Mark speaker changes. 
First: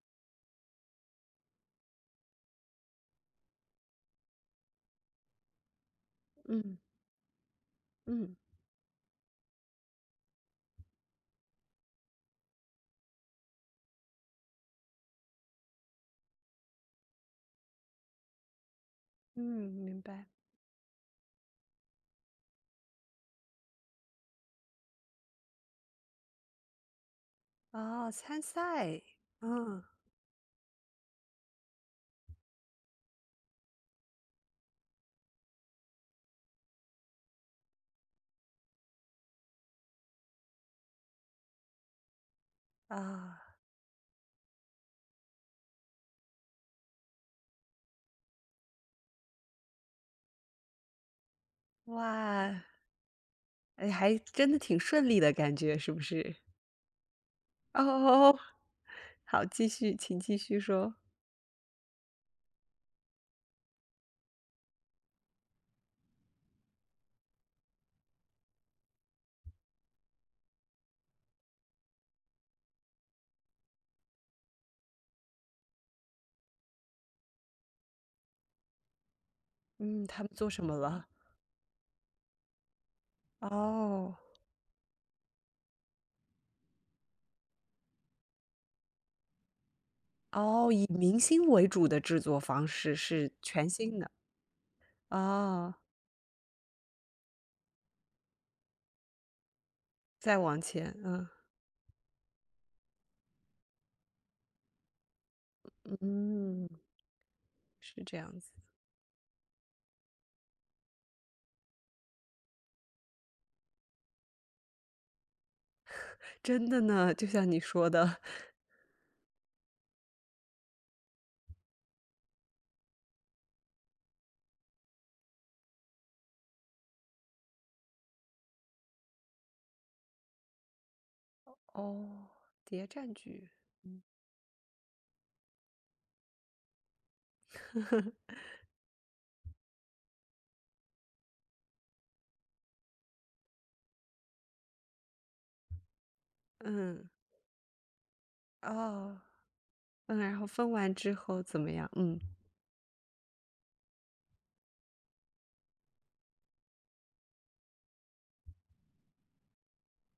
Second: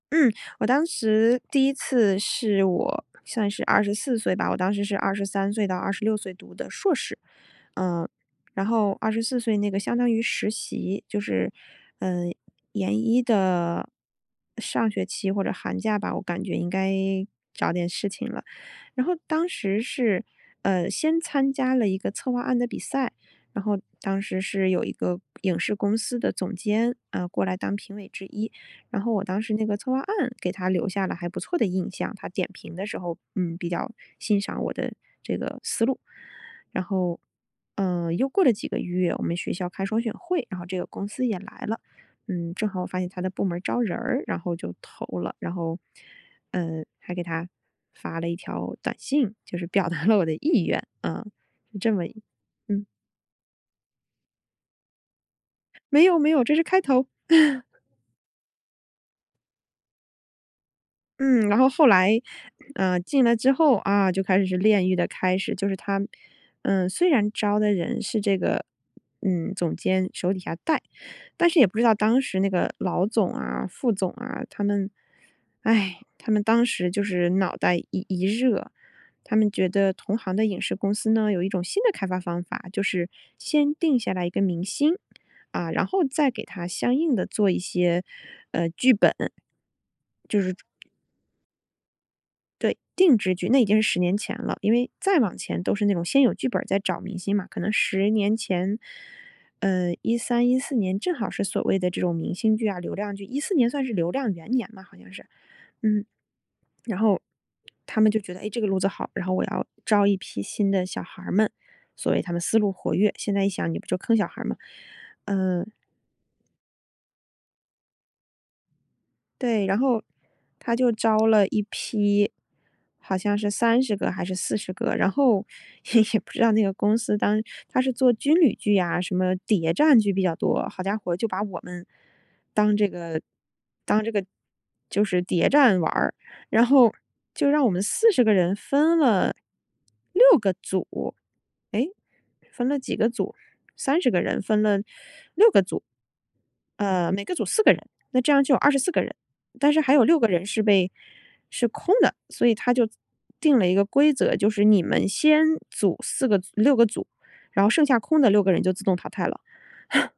Speaker 1: 嗯，我当时第一次是我算是24岁吧，我当时是23岁到26岁读的
Speaker 2: 嗯。
Speaker 1: 硕士，呃，
Speaker 2: 嗯。
Speaker 1: 然后24岁那个相当于实习，就是，嗯，研一的上学期或者寒假吧，我感觉应该找点事情了。然后当
Speaker 2: 嗯，
Speaker 1: 时
Speaker 2: 明白。
Speaker 1: 是，呃，先参加了一个策划案的比赛，然后当时是有一个影视公司的总监，啊，过来当评
Speaker 2: 啊，
Speaker 1: 委之
Speaker 2: 参
Speaker 1: 一，
Speaker 2: 赛，
Speaker 1: 然后我当时那个
Speaker 2: 嗯。
Speaker 1: 策划案给他留下了还不错的印象，他点评的时候，嗯，比较欣赏我的这个思路，然后，呃，又过了几个月，我们学校开双选会，然后这个公司也来了。嗯，正好我发现他的部
Speaker 2: 啊。
Speaker 1: 门儿招人儿，然后就投了，然后，呃，还给他发了一条短信，就是表达了我的意愿啊，就这么
Speaker 2: 哇。
Speaker 1: 嗯。
Speaker 2: 诶，还真的挺顺利的感觉是不
Speaker 1: 没有，没
Speaker 2: 是？
Speaker 1: 有，这是开头。
Speaker 2: 哦，好，继续，请继续说。
Speaker 1: 嗯，然后后来，呃，进来之后，啊，就开始是炼狱的开始，就是他，嗯，虽然招的人是这个，嗯，总监手底下带。但是也不知道当时那个老总啊，副总啊，他们，哎，他们当时就是脑袋一一热，他们觉得
Speaker 2: 嗯，
Speaker 1: 同
Speaker 2: 他们
Speaker 1: 行的
Speaker 2: 做
Speaker 1: 影
Speaker 2: 什么
Speaker 1: 视公
Speaker 2: 了？
Speaker 1: 司呢，有一种新的开发方法。就是先定下
Speaker 2: 哦。
Speaker 1: 来一个明星，啊，然后再给他相应地做一些，呃，剧本。就是
Speaker 2: 哦，以明星为主的制作方
Speaker 1: 对，
Speaker 2: 式，
Speaker 1: 定
Speaker 2: 是
Speaker 1: 制剧，那已
Speaker 2: 全
Speaker 1: 经是
Speaker 2: 新
Speaker 1: 10
Speaker 2: 的。
Speaker 1: 年前了，因为再往前
Speaker 2: 哦。
Speaker 1: 都是那种先有剧本儿再找明星嘛。可能10年前，呃，一
Speaker 2: 再
Speaker 1: 三一
Speaker 2: 往
Speaker 1: 四
Speaker 2: 前，
Speaker 1: 年，正
Speaker 2: 嗯。
Speaker 1: 好是所谓的这种明星剧啊，流量剧，2014年算是流量元年吧好像是，嗯。
Speaker 2: 嗯。
Speaker 1: 然后他
Speaker 2: 是
Speaker 1: 们
Speaker 2: 这
Speaker 1: 就觉得，
Speaker 2: 样子。
Speaker 1: 哎，这个路子好，然后我要招一批新的小孩儿们，所谓他们思路活跃，现在一想你不就坑小孩儿吗？呃。
Speaker 2: 真的呢，就像你说的。
Speaker 1: 对，然后他就招了一批，好像是30个还是40个。然后也也不知道那个公司当时它是做军旅剧呀，什么谍战剧比较多，好家伙就把我们，
Speaker 2: 哦，
Speaker 1: 当
Speaker 2: 谍
Speaker 1: 这
Speaker 2: 战
Speaker 1: 个
Speaker 2: 剧，嗯。
Speaker 1: 当这个，就是谍战玩儿。然后就让我们40个人分了，6个组，诶，分了几个组？30个人分了6个组。
Speaker 2: 嗯。
Speaker 1: 呃，每个组4个人，那这样就有24个人。
Speaker 2: 哦。
Speaker 1: 但是还有
Speaker 2: 那
Speaker 1: 6个
Speaker 2: 然后
Speaker 1: 人是
Speaker 2: 分
Speaker 1: 被
Speaker 2: 完之后怎
Speaker 1: 是
Speaker 2: 么样？
Speaker 1: 空的，
Speaker 2: 嗯。
Speaker 1: 所以他就定了一个规则，就是你们先组4个组6个组，然后剩下空的6个人就自动淘汰了。哼。